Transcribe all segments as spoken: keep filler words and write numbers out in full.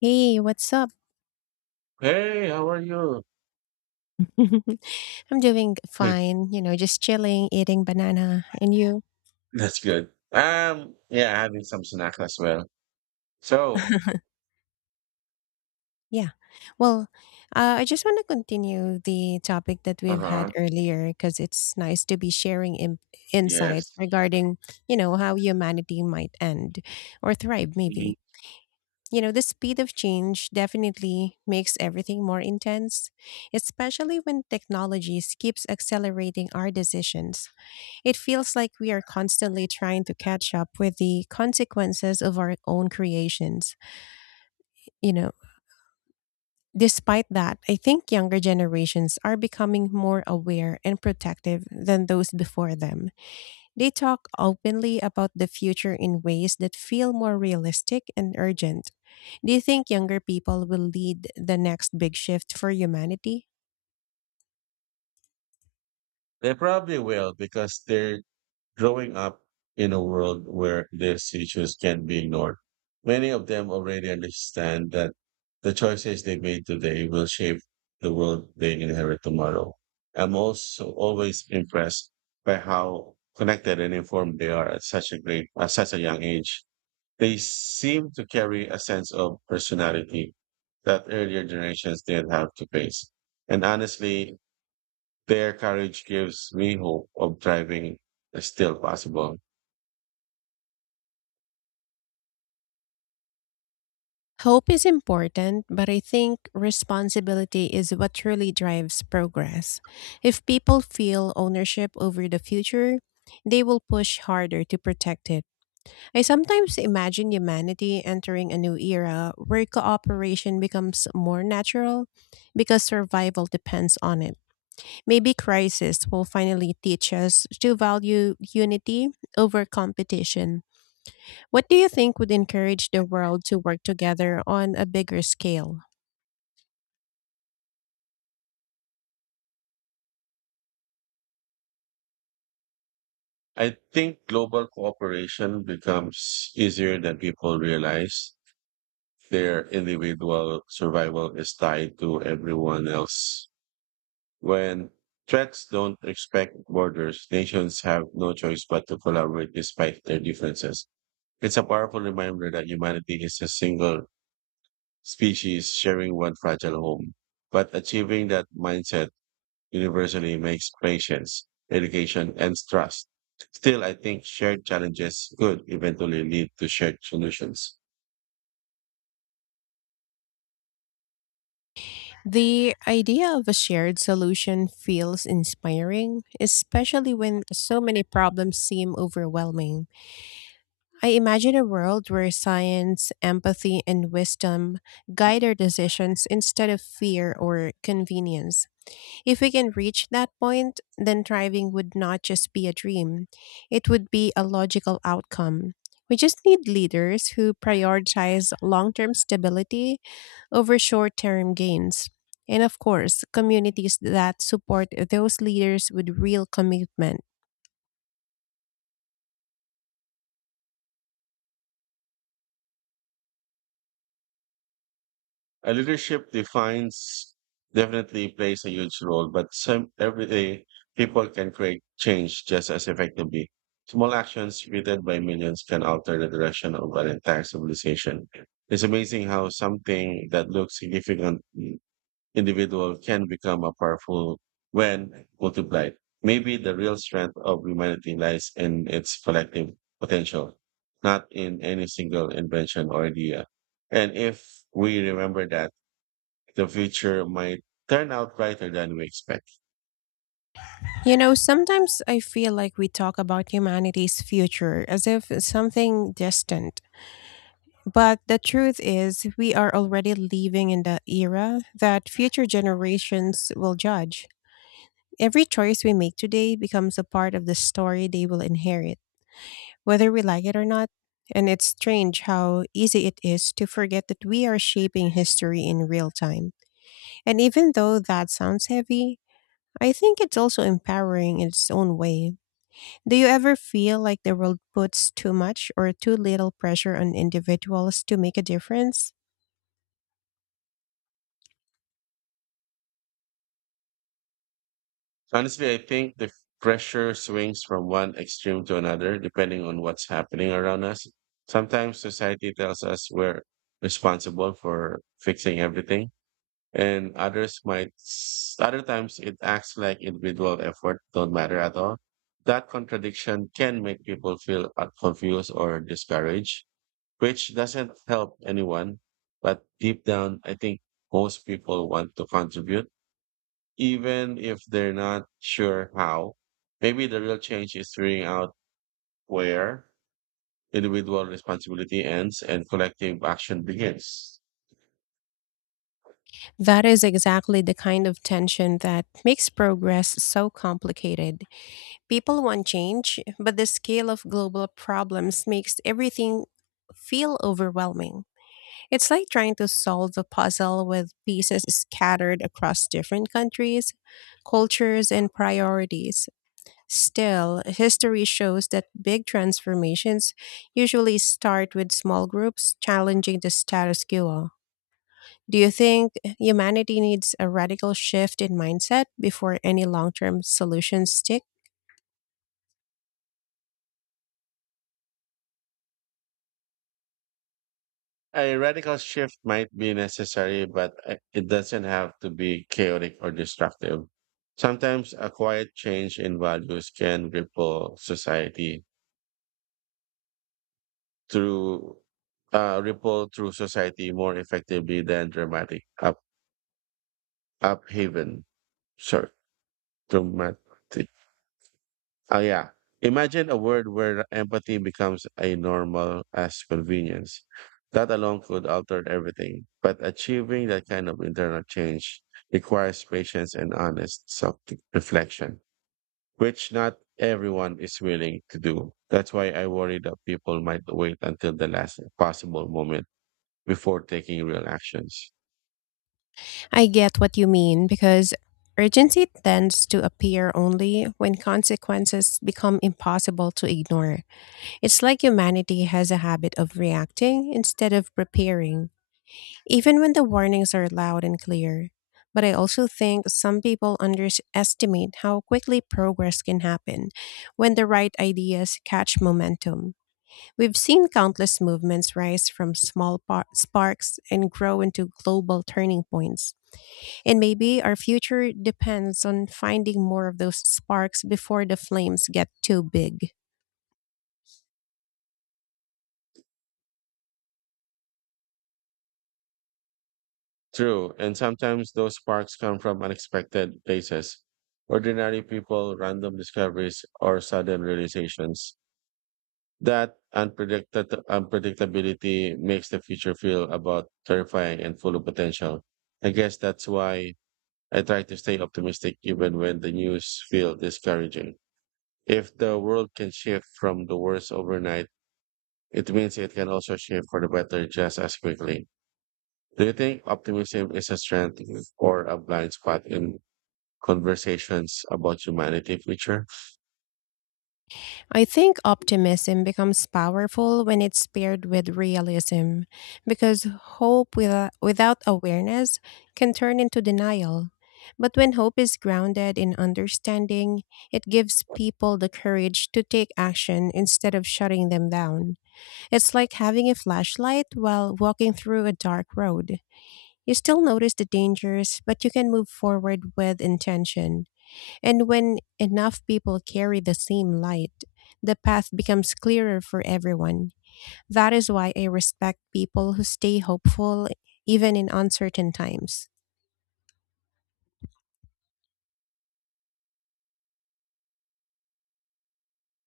Hey, what's up? Hey, how are you? I'm doing fine, you know, just chilling, eating banana. And you? That's good. Um, yeah, having some snack as well. So, Yeah. Well, uh, I just want to continue the topic that we've had uh-huh, earlier because it's nice to be sharing im insights yes. regarding, you know, how humanity might end or thrive, Mhm. maybe. You know, the speed of change definitely makes everything more intense, especially when technologies keeps accelerating our decisions. It feels like we are constantly trying to catch up with the consequences of our own creations. You know, despite that, I think younger generations are becoming more aware and protective than those before them. They talk openly about the future in ways that feel more realistic and urgent. Do you think younger people will lead the next big shift for humanity? They probably will because they're growing up in a world where these issues can be ignored. Many of them already understand that the choices they made today will shape the world they inherit tomorrow. I'm also always impressed by how connected and informed they are at such a great, at such a young age. They seem to carry a sense of personality that earlier generations didn't have to face. And honestly, their courage gives me hope of thriving is still possible. Hope is important, but I think responsibility is what truly drives progress. If people feel ownership over the future, they will push harder to protect it. I sometimes imagine humanity entering a new era where cooperation becomes more natural because survival depends on it. Maybe crisis will finally teach us to value unity over competition. What do you think would encourage the world to work together on a bigger scale? I think global cooperation becomes easier than people realize. Their individual survival is tied to everyone else. When threats don't respect borders, nations have no choice but to collaborate despite their differences. It's a powerful reminder that humanity is a single species sharing one fragile home. But achieving that mindset universally makes patience, education, and trust. Still, I think shared challenges could eventually lead to shared solutions. The idea of a shared solution feels inspiring, especially when so many problems seem overwhelming. I imagine a world where science, empathy, and wisdom guide our decisions instead of fear or convenience. If we can reach that point, then thriving would not just be a dream, it would be a logical outcome. We just need leaders who prioritize long term stability over short term gains. And of course, communities that support those leaders with real commitment. Uh, leadership defines definitely plays a huge role, but some everyday people can create change just as effectively. Small actions repeated by millions can alter the direction of an entire civilization. It's amazing how something that looks significant mm, individual can become a powerful when multiplied. Maybe the real strength of humanity lies in its collective potential, not in any single invention or idea. And if we remember that, the future might turn out brighter than we expect. You know, sometimes I feel like we talk about humanity's future as if it's something distant. But the truth is, we are already living in the era that future generations will judge. Every choice we make today becomes a part of the story they will inherit, whether we like it or not. And it's strange how easy it is to forget that we are shaping history in real time. And even though that sounds heavy, I think it's also empowering in its own way. Do you ever feel like the world puts too much or too little pressure on individuals to make a difference? Honestly, I think the pressure swings from one extreme to another depending on what's happening around us. Sometimes society tells us we're responsible for fixing everything, and others might, s- other times it acts like individual effort don't matter at all. That contradiction can make people feel uh, confused or discouraged, which doesn't help anyone. But deep down, I think most people want to contribute, even if they're not sure how. Maybe the real change is figuring out where individual responsibility ends and collective action begins. That is exactly the kind of tension that makes progress so complicated. People want change, but the scale of global problems makes everything feel overwhelming. It's like trying to solve a puzzle with pieces scattered across different countries, cultures, and priorities. Still, history shows that big transformations usually start with small groups challenging the status quo. Do you think humanity needs a radical shift in mindset before any long term solutions stick? A radical shift might be necessary, but uh, it doesn't have to be chaotic or destructive. Sometimes a quiet change in values can ripple society through uh, ripple through society more effectively than dramatic up uphaven. Sorry, dramatic. Ah, yeah. Imagine a world where empathy becomes a normal as convenience. That alone could alter everything. But achieving that kind of internal change requires patience and honest self reflection, which not everyone is willing to do. That's why I worry that people might wait until the last possible moment before taking real actions. I get what you mean because urgency tends to appear only when consequences become impossible to ignore. It's like humanity has a habit of reacting instead of preparing, even when the warnings are loud and clear. But I also think some people underestimate how quickly progress can happen when the right ideas catch momentum. We've seen countless movements rise from small par- sparks and grow into global turning points. And maybe our future depends on finding more of those sparks before the flames get too big. True, and sometimes those sparks come from unexpected places, ordinary people, random discoveries, or sudden realizations. That unpredicted unpredictability makes the future feel about terrifying and full of potential. I guess that's why I try to stay optimistic even when the news feel discouraging. If the world can shift from the worst overnight, it means it can also shift for the better just as quickly. Do you think optimism is a strength or a blind spot in conversations about humanity future? I think optimism becomes powerful when it's paired with realism, because hope without, without awareness can turn into denial. But when hope is grounded in understanding, it gives people the courage to take action instead of shutting them down. It's like having a flashlight while walking through a dark road. You still notice the dangers, but you can move forward with intention. And when enough people carry the same light, the path becomes clearer for everyone. That is why I respect people who stay hopeful even in uncertain times.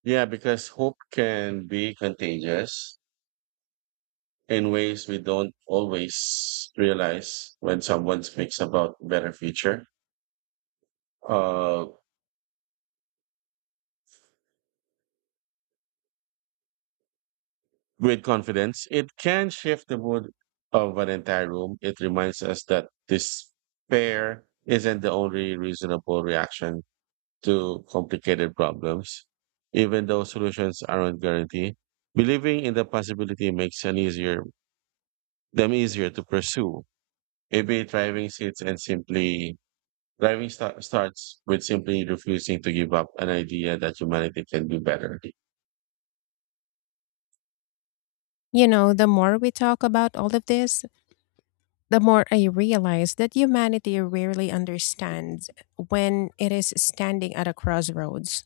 Yeah, because hope can be contagious in ways we don't always realize when someone speaks about better future. Uh, with confidence, it can shift the mood of an entire room. It reminds us that despair isn't the only reasonable reaction to complicated problems, even though solutions aren't guaranteed. Believing in the possibility makes an easier them easier to pursue. Maybe driving seats and simply driving sta- starts with simply refusing to give up an idea that humanity can do better. You know, the more we talk about all of this, the more I realize that humanity rarely understands when it is standing at a crossroads.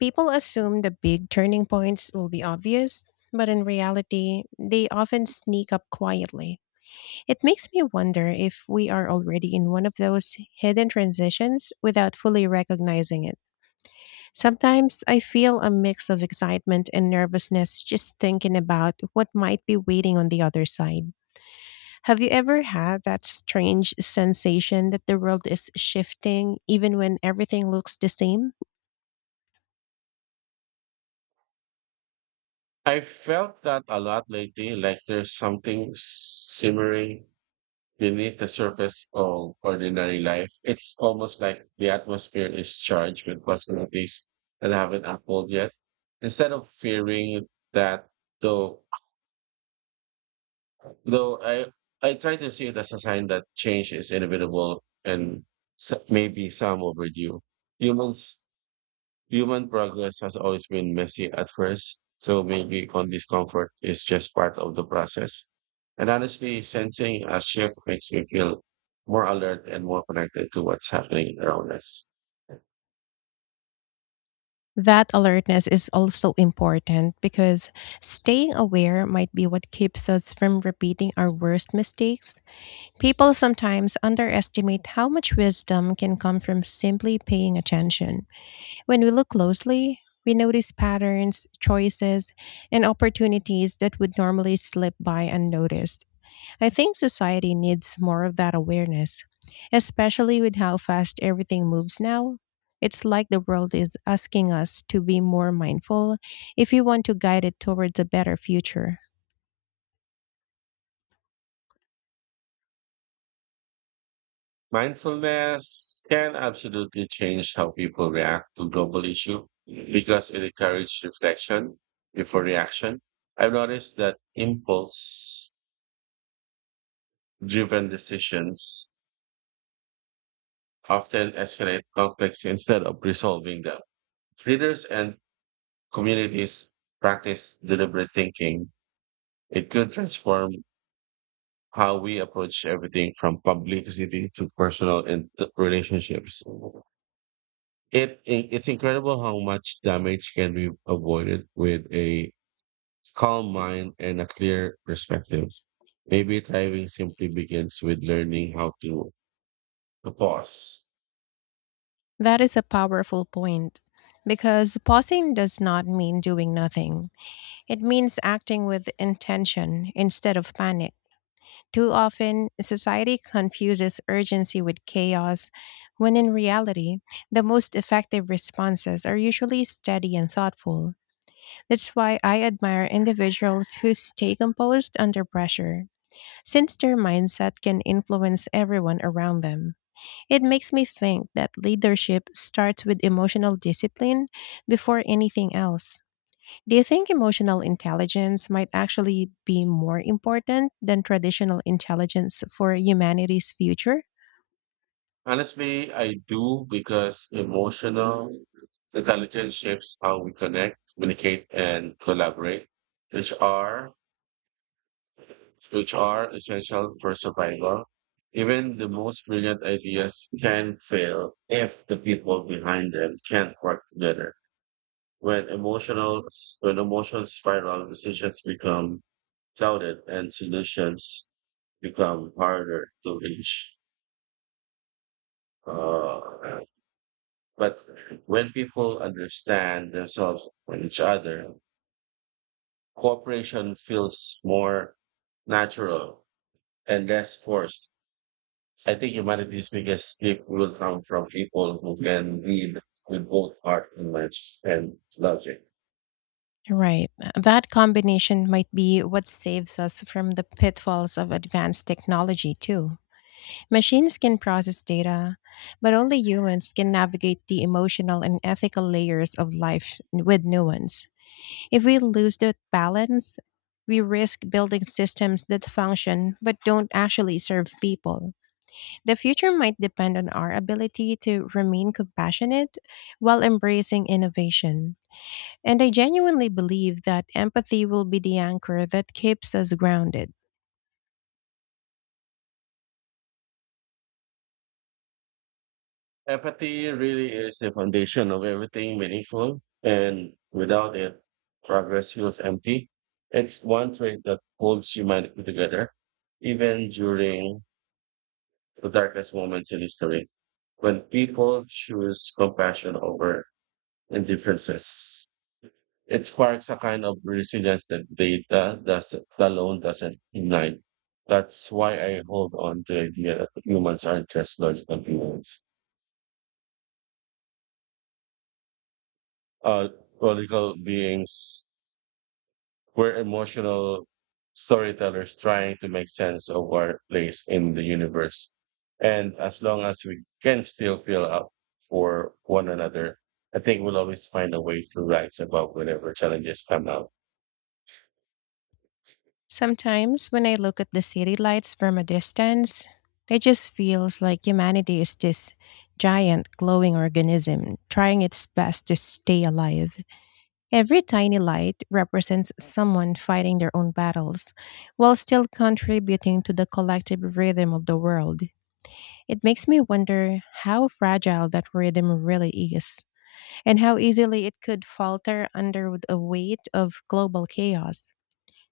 People assume the big turning points will be obvious, but in reality, they often sneak up quietly. It makes me wonder if we are already in one of those hidden transitions without fully recognizing it. Sometimes I feel a mix of excitement and nervousness just thinking about what might be waiting on the other side. Have you ever had that strange sensation that the world is shifting even when everything looks the same? I felt that a lot lately, like there's something simmering beneath the surface of ordinary life. It's almost like the atmosphere is charged with possibilities that haven't unfolded yet. Instead of fearing that, though, though I I try to see it as a sign that change is inevitable and s- maybe some overdue. Humans Human progress has always been messy at first, so making it on discomfort is just part of the process. And honestly, sensing a shift makes me feel more alert and more connected to what's happening around us. That alertness is also important because staying aware might be what keeps us from repeating our worst mistakes. People sometimes underestimate how much wisdom can come from simply paying attention. When we look closely, we notice patterns, choices, and opportunities that would normally slip by unnoticed. I think society needs more of that awareness, especially with how fast everything moves now. It's like the world is asking us to be more mindful if we want to guide it towards a better future. Mindfulness can absolutely change how people react to global issue because it encourages reflection before reaction. I've noticed that impulse driven decisions often escalate conflicts instead of resolving them. If leaders and communities practice deliberate thinking, it could transform how we approach everything from publicity to personal and relationships. It, it it's incredible how much damage can be avoided with a calm mind and a clear perspective. Maybe thriving simply begins with learning how to, to pause. That is a powerful point because pausing does not mean doing nothing. It means acting with intention instead of panic. Too often, society confuses urgency with chaos, when in reality, the most effective responses are usually steady and thoughtful. That's why I admire individuals who stay composed under pressure, since their mindset can influence everyone around them. It makes me think that leadership starts with emotional discipline before anything else. Do you think emotional intelligence might actually be more important than traditional intelligence for humanity's future? Honestly, I do because emotional intelligence shapes how we connect, communicate, and collaborate, which are which are essential for survival. Even the most brilliant ideas can fail if the people behind them can't work together. When emotional, when emotions spiral, decisions become clouded and solutions become harder to reach. Uh, but when people understand themselves and each other, cooperation feels more natural and less forced. I think humanity's biggest gift will come from people who can lead with both heart and mind and logic. Right. That combination might be what saves us from the pitfalls of advanced technology, too. Machines can process data, but only humans can navigate the emotional and ethical layers of life with nuance. If we lose that balance, we risk building systems that function but don't actually serve people. The future might depend on our ability to remain compassionate while embracing innovation. And I genuinely believe that empathy will be the anchor that keeps us grounded. Empathy really is the foundation of everything meaningful, and without it, progress feels empty. It's one trait that holds humanity together, even during the darkest moments in history. When people choose compassion over indifferences, it sparks a kind of resilience that data doesn't, alone doesn't ignite. That's why I hold on to the idea that humans aren't just logical beings. Uh, Political beings. We're emotional storytellers trying to make sense of our place in the universe. And as long as we can still feel up for one another, I think we'll always find a way to rise above whenever challenges come up. Sometimes when I look at the city lights from a distance, it just feels like humanity is this giant glowing organism trying its best to stay alive. Every tiny light represents someone fighting their own battles while still contributing to the collective rhythm of the world. It makes me wonder how fragile that rhythm really is, and how easily it could falter under the weight of global chaos.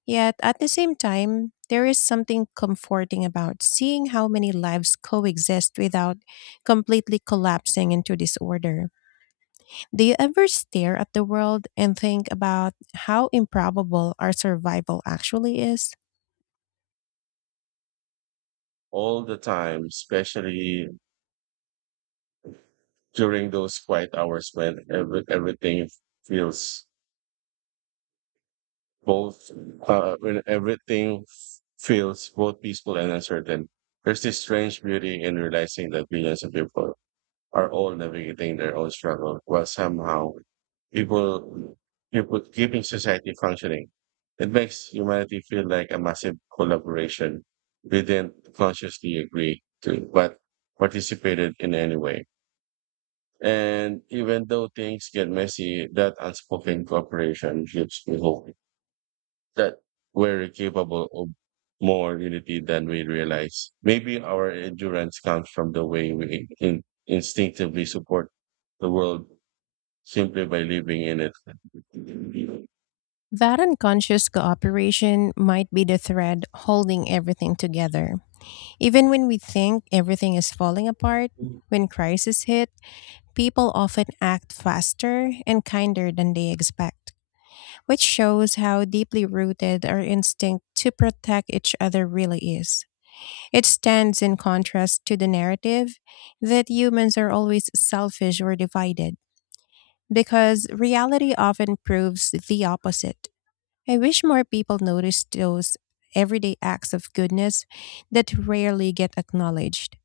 Yet, at the same time, there is something comforting about seeing how many lives coexist without completely collapsing into disorder. Do you ever stare at the world and think about how improbable our survival actually is? All the time, especially during those quiet hours when every, everything feels both, uh, when everything feels both peaceful and uncertain. There's this strange beauty in realizing that billions of people are all navigating their own struggle while somehow people people keeping society functioning. It makes humanity feel like a massive collaboration we didn't consciously agree to, but participated in anyway. And even though things get messy, that unspoken cooperation gives me hope that we're capable of more unity than we realize. Maybe our endurance comes from the way we in- instinctively support the world simply by living in it. That unconscious cooperation might be the thread holding everything together. Even when we think everything is falling apart, when crises hit, people often act faster and kinder than they expect, which shows how deeply rooted our instinct to protect each other really is. It stands in contrast to the narrative that humans are always selfish or divided, because reality often proves the opposite. I wish more people noticed those everyday acts of goodness that rarely get acknowledged.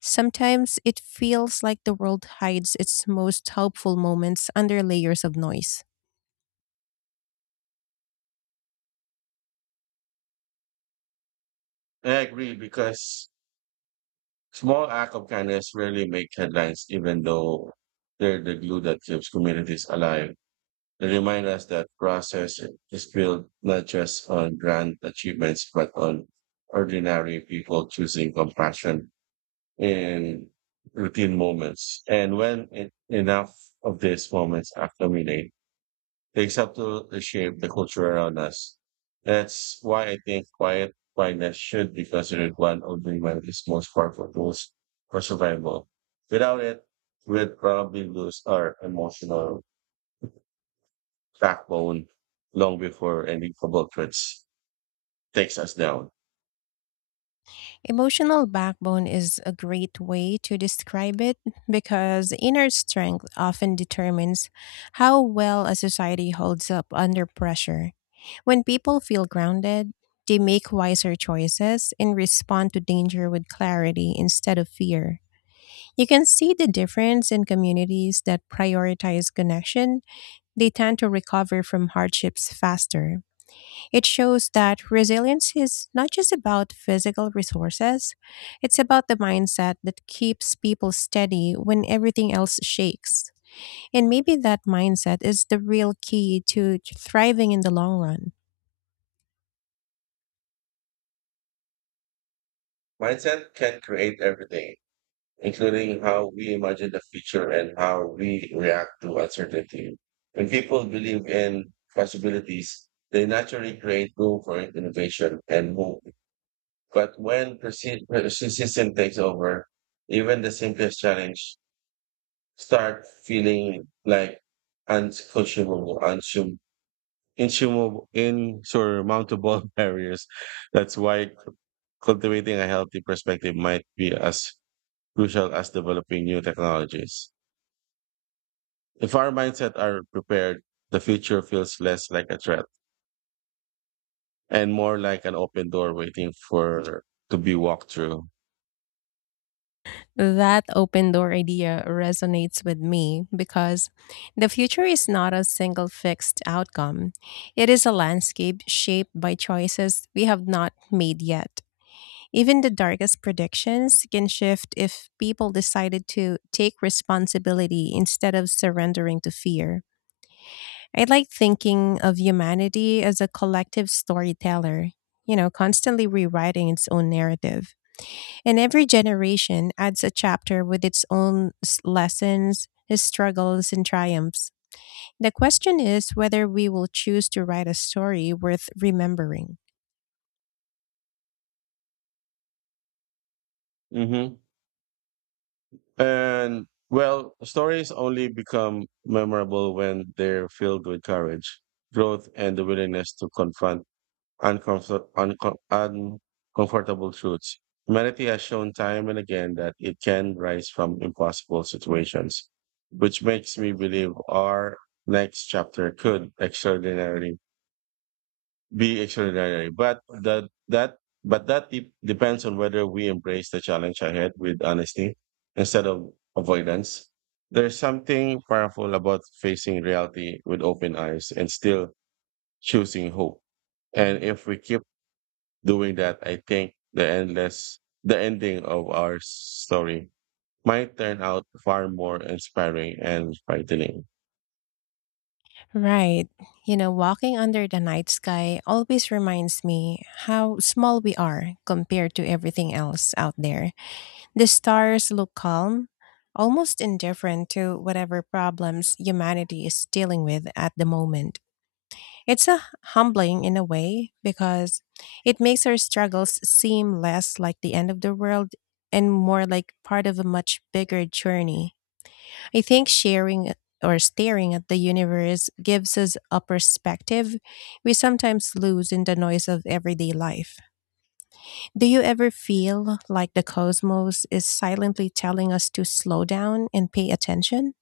Sometimes it feels like the world hides its most helpful moments under layers of noise. I agree because small act of kindness rarely make headlines, even though they're the glue that keeps communities alive. They remind us that process is built not just on grand achievements, but on ordinary people choosing compassion in routine moments. And when it, enough of these moments accumulate, they start to shape the culture around us. That's why I think quiet quietness should be considered one of the humanity's most powerful tools for survival. Without it, we'd probably lose our emotional backbone long before any global threats takes us down. Emotional backbone is a great way to describe it because inner strength often determines how well a society holds up under pressure. When people feel grounded, they make wiser choices and respond to danger with clarity instead of fear. You can see the difference in communities that prioritize connection, they tend to recover from hardships faster. It shows that resilience is not just about physical resources, it's about the mindset that keeps people steady when everything else shakes. And maybe that mindset is the real key to thriving in the long run. Mindset can create everything, including how we imagine the future and how we react to uncertainty. When people believe in possibilities, they naturally create room for innovation and hope. But when persi- persistence takes over, even the simplest challenge start feeling like unconscionable, unsum- insurmountable, insurmountable barriers. That's why cultivating a healthy perspective might be as crucial as developing new technologies. If our mindset are prepared, the future feels less like a threat and more like an open door waiting for to be walked through. That open door idea resonates with me because the future is not a single fixed outcome. It is a landscape shaped by choices we have not made yet. Even the darkest predictions can shift if people decided to take responsibility instead of surrendering to fear. I like thinking of humanity as a collective storyteller, you know, constantly rewriting its own narrative. And every generation adds a chapter with its own s- lessons, its struggles, and triumphs. The question is whether we will choose to write a story worth remembering. hmm And well, stories only become memorable when they're filled with courage, growth, and the willingness to confront uncomfort- uncom- uncomfortable truths. Humanity has shown time and again that it can rise from impossible situations, which makes me believe our next chapter could extraordinarily be extraordinary. But that that but that de- depends on whether we embrace the challenge ahead with honesty instead of avoidance. There's something powerful about facing reality with open eyes and still choosing hope. And if we keep doing that, I think the endless the ending of our story might turn out far more inspiring and frightening. Right. You know, walking under the night sky always reminds me how small we are compared to everything else out there. The stars look calm, almost indifferent to whatever problems humanity is dealing with at the moment. It's a humbling in a way because it makes our struggles seem less like the end of the world and more like part of a much bigger journey. I think sharing or staring at the universe gives us a perspective we sometimes lose in the noise of everyday life. Do you ever feel like the cosmos is silently telling us to slow down and pay attention?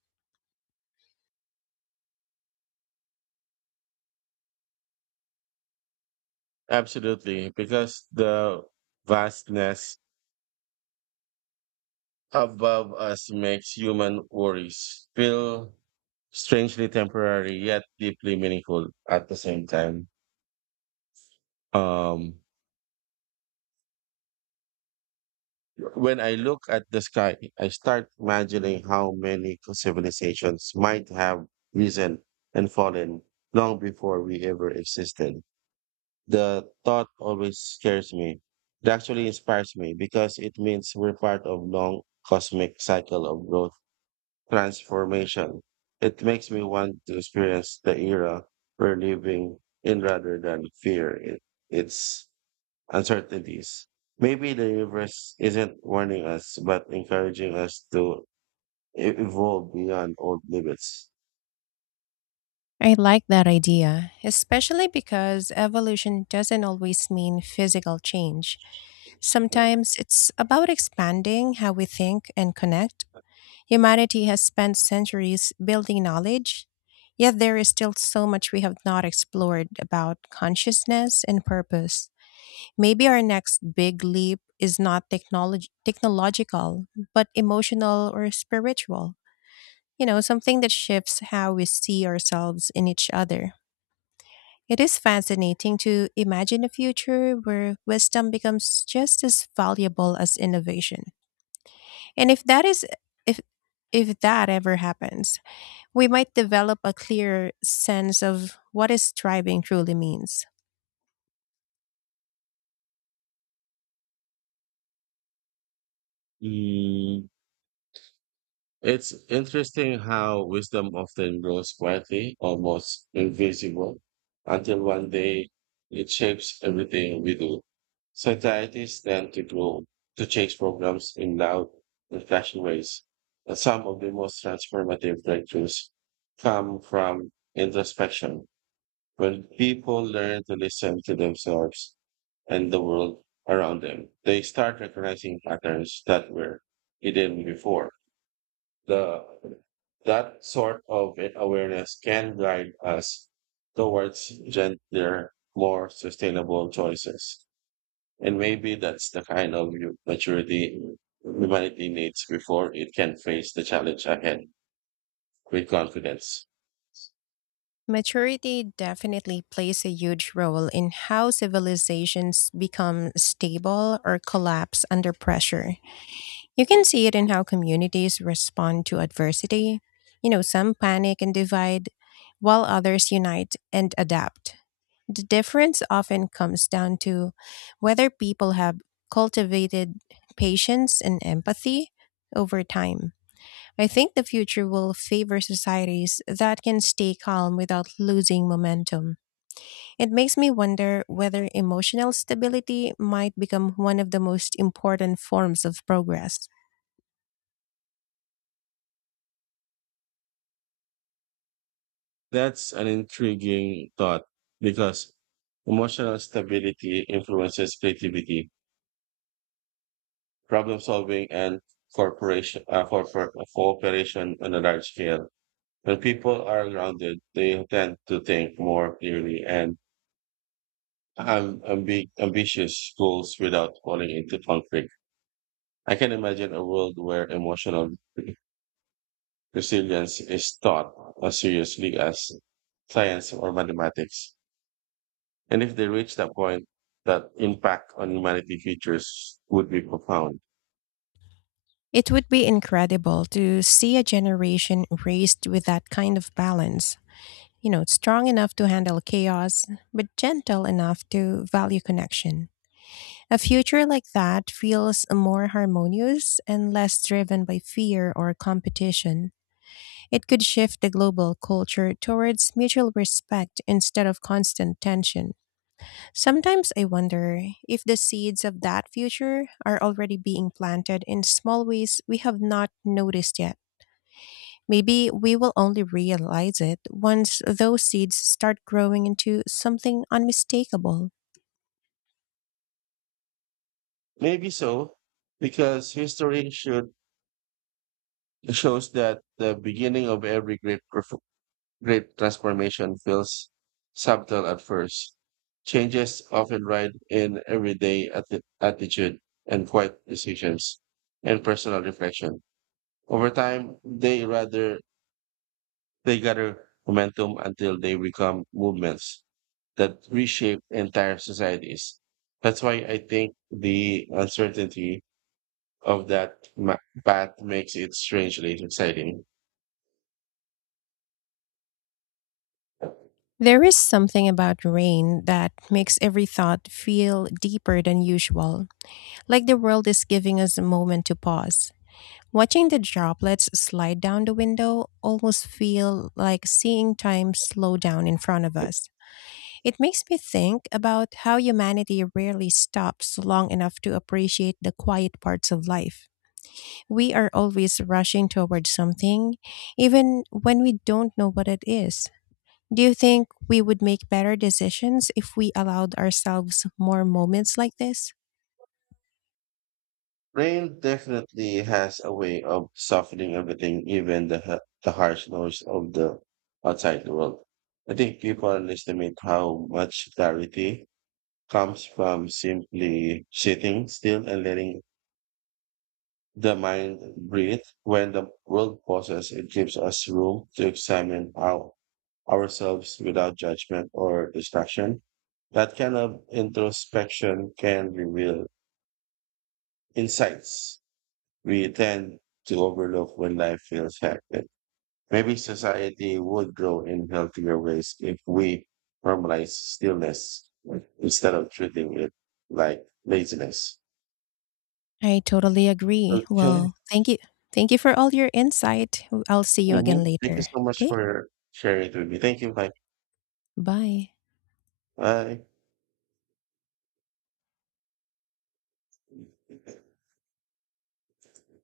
Absolutely, because the vastness above us makes human worries feel strangely temporary yet deeply meaningful at the same time. Um, when I look at the sky, I start imagining how many civilizations might have risen and fallen long before we ever existed. The thought always scares me. It actually inspires me because it means we're part of long cosmic cycle of growth transformation. It makes me want to experience the era we're living in rather than fear it, its uncertainties. Maybe the universe isn't warning us, but encouraging us to e- evolve beyond old limits. I like that idea, especially because evolution doesn't always mean physical change. Sometimes it's about expanding how we think and connect. Humanity has spent centuries building knowledge, yet there is still so much we have not explored about consciousness and purpose. Maybe our next big leap is not technolog- technological, but emotional or spiritual. You know, something that shifts how we see ourselves in each other. It is fascinating to imagine a future where wisdom becomes just as valuable as innovation. And if that is if if that ever happens, we might develop a clearer sense of what is thriving truly means. Mm, It's interesting how wisdom often grows quietly, almost invisible, until one day it shapes everything we do. Societies tend to grow to change programs in loud and flashy ways. And some of the most transformative breakthroughs come from introspection, when people learn to listen to themselves and the world around them. They start recognizing patterns that were hidden before the that sort of a- awareness can guide us towards gentler, more sustainable choices. And maybe that's the kind of u- maturity humanity needs before it can face the challenge ahead with confidence. Maturity definitely plays a huge role in how civilizations become stable or collapse under pressure. You can see it in how communities respond to adversity. You know, some panic and divide, while others unite and adapt. The difference often comes down to whether people have cultivated patience and empathy over time. I think the future will favor societies that can stay calm without losing momentum. It makes me wonder whether emotional stability might become one of the most important forms of progress. That's an intriguing thought because emotional stability influences creativity, problem solving, and corporation, uh, corpor- cooperation on a large scale. When people are grounded, they tend to think more clearly and have ambi- ambitious goals without falling into conflict. I can imagine a world where emotional resilience is taught as seriously as science or mathematics. And if they reach that point, that impact on humanity futures would be profound. It would be incredible to see a generation raised with that kind of balance. You know, strong enough to handle chaos, but gentle enough to value connection. A future like that feels more harmonious and less driven by fear or competition. It could shift the global culture towards mutual respect instead of constant tension. Sometimes I wonder if the seeds of that future are already being planted in small ways we have not noticed yet. Maybe we will only realize it once those seeds start growing into something unmistakable. Maybe so, because history should shows that the beginning of every great performance Great transformation feels subtle at first. Changes often ride in everyday atti- attitude and quiet decisions and personal reflection. Over time, they rather they gather momentum until they become movements that reshape entire societies. That's why I think the uncertainty of that ma- path makes it strangely exciting. There is something about rain that makes every thought feel deeper than usual, like the world is giving us a moment to pause. Watching the droplets slide down the window almost feel like seeing time slow down in front of us. It makes me think about how humanity rarely stops long enough to appreciate the quiet parts of life. We are always rushing towards something, even when we don't know what it is. Do you think we would make better decisions if we allowed ourselves more moments like this? Rain definitely has a way of softening everything, even the ha- the harsh noise of the outside world. I think people underestimate how much clarity comes from simply sitting still and letting the mind breathes when the world pauses. It gives us room to examine our, ourselves without judgment or distraction. That kind of introspection can reveal insights we tend to overlook when life feels hectic. Maybe society would grow in healthier ways if we normalize stillness instead of treating it like laziness. I totally agree. Okay. Well, thank you. Thank you for all your insight. I'll see you Mm-hmm. again Thank you later. so much Okay? for sharing it with me. Thank you. Bye. Bye. Bye.